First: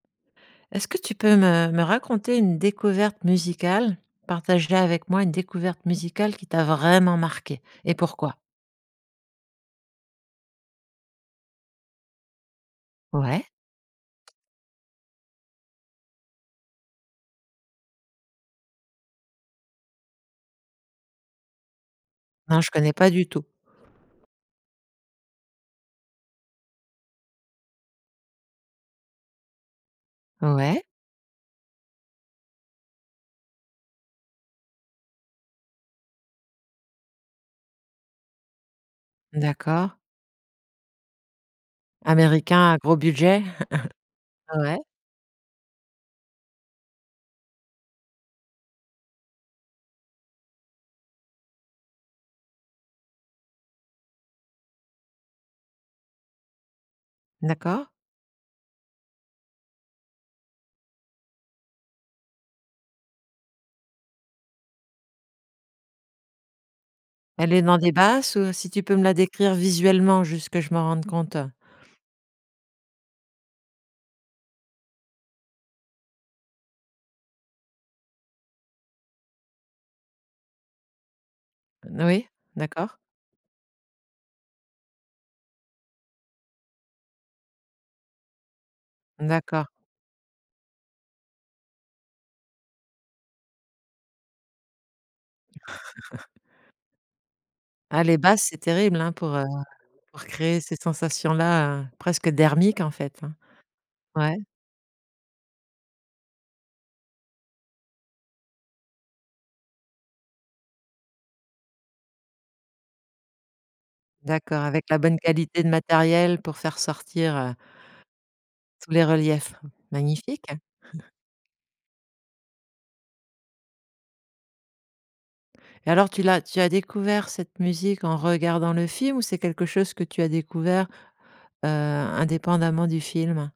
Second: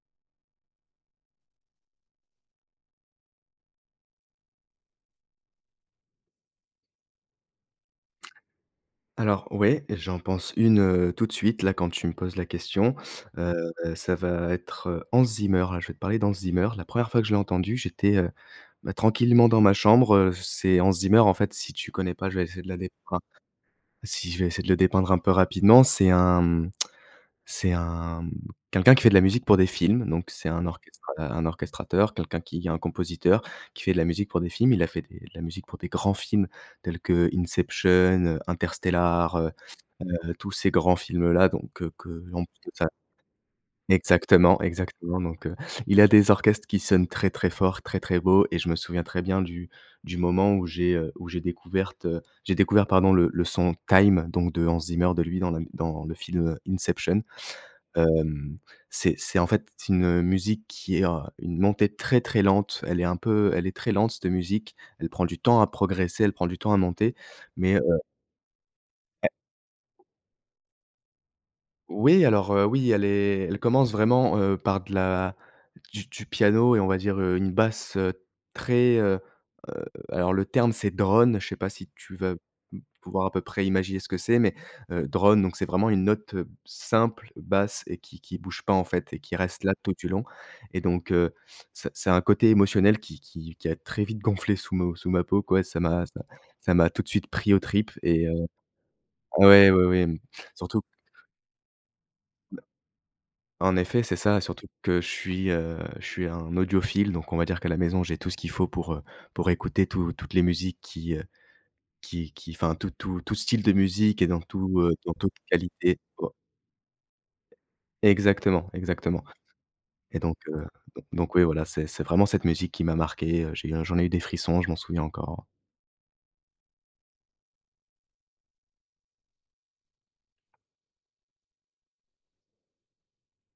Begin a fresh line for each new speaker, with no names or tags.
Est-ce que tu peux me me raconter une découverte musicale? Partage la avec moi, une découverte musicale qui t'a vraiment marqué? Et pourquoi?
Alors ouais, j'en pense une, heu, tout de suite là, quand tu me poses la question,
Ouais.
heu, ça va être Hans Zimmer. Je vais te parler d'Hans Zimmer. La 1re fois que je l'ai entendu, j'étais, heu, bah, tranquillement dans ma chambre, heu, c'est Hans Zimmer, en fait, si tu connais pas, je vais
Non,
essayer de
je
la dé
connais pas
enfin,
du tout.
si, je vais essayer de le dépeindre un peu rapidement. C'est un, mmh, c'est un, mmh, quelqu'un qui fait de la musique pour des films, donc c'est un
Ouais.
orchestra un orchestrateur, quelqu'un qui est un compositeur, qui fait de la musique pour des films. Il a fait des de la musique pour des grands films, tels que Inception, heu, Interstellar, heu
D'accord.
heu, tous ces grands films là donc que que on peut
Américain à
enfin,
gros budget.
exactement,
Ouais.
exactement donc, heu, il a des orchestres qui sonnent très, très fort, très, très beau et je me souviens très bien du du moment où j'ai, heu, où j'ai découverte j'ai découvert, pardon, le le son Time donc de Hans Zimmer, de lui, dans la m dans le film, heu, Inception.
D'accord.
Hem, c'est c'est, en fait, c'est une musique qui est, heu, une montée très, très lente. Elle est un peu elle est très lente cette musique. Elle prend du temps à progresser, elle prend du temps à monter,
Elle est
mais,
dans
heu
des basses ou si tu peux me la
Eh
décrire visuellement, juste que je me rende compte.
Oui, alors, heu, oui, elle est elle commence vraiment, heu, par de la du du piano et on va dire, heu, une basse, heu, très, heu heu, alors le terme c'est «drone», je sais pas si
N
tu
oui,
vas, mmh,
d'accord.
pouvoir à peu près imaginer ce que c'est, mais, heu, «drone» donc, c'est vraiment une note, heu, simple, basse et qui qui bouge pas, en fait, et qui reste
D'accord.
là, tout du long. Et donc, heu, c'est c'est un côté émotionnel qui qui qui a très vite gonflé sous mon sous ma peau, quoi, et ça m'a ça ça m'a tout de suite pris aux tripes
Ah les
et heu,
basses, c'est terrible, hein, pour, heu,
ah ouais, oui, oui, m
pour créer ces
surtout
sensations-là, heu, presque
b
dermiques, en fait, enfin.
en effet, c'est ça,
Ouais.
surtout que je suis, heu, je suis un audiophile donc on va dire qu'à la maison, j'ai tout ce qu'il faut pour, heu, pour écouter tout toutes les musiques qui, heu, qui qui enfin tout tout tout style de musique et dans
D'accord,
tout,
avec
heu,
la
dans
bonne
toute
qualité de
qualité. O
matériel pour faire sortir, heu
Exactement.
tous les
Exactement.
reliefs.
Et donc,
Magnifique.
heu, donc donc, oui, voilà, c'est c'est vraiment cette musique qui m'a marqué, heu, j'ai eu un j'en ai eu des frissons, je m'en souviens encore.
Et alors tu l'as tu as découvert cette musique en regardant le film ou c'est quelque chose que tu as découvert, heu, indépendamment du film?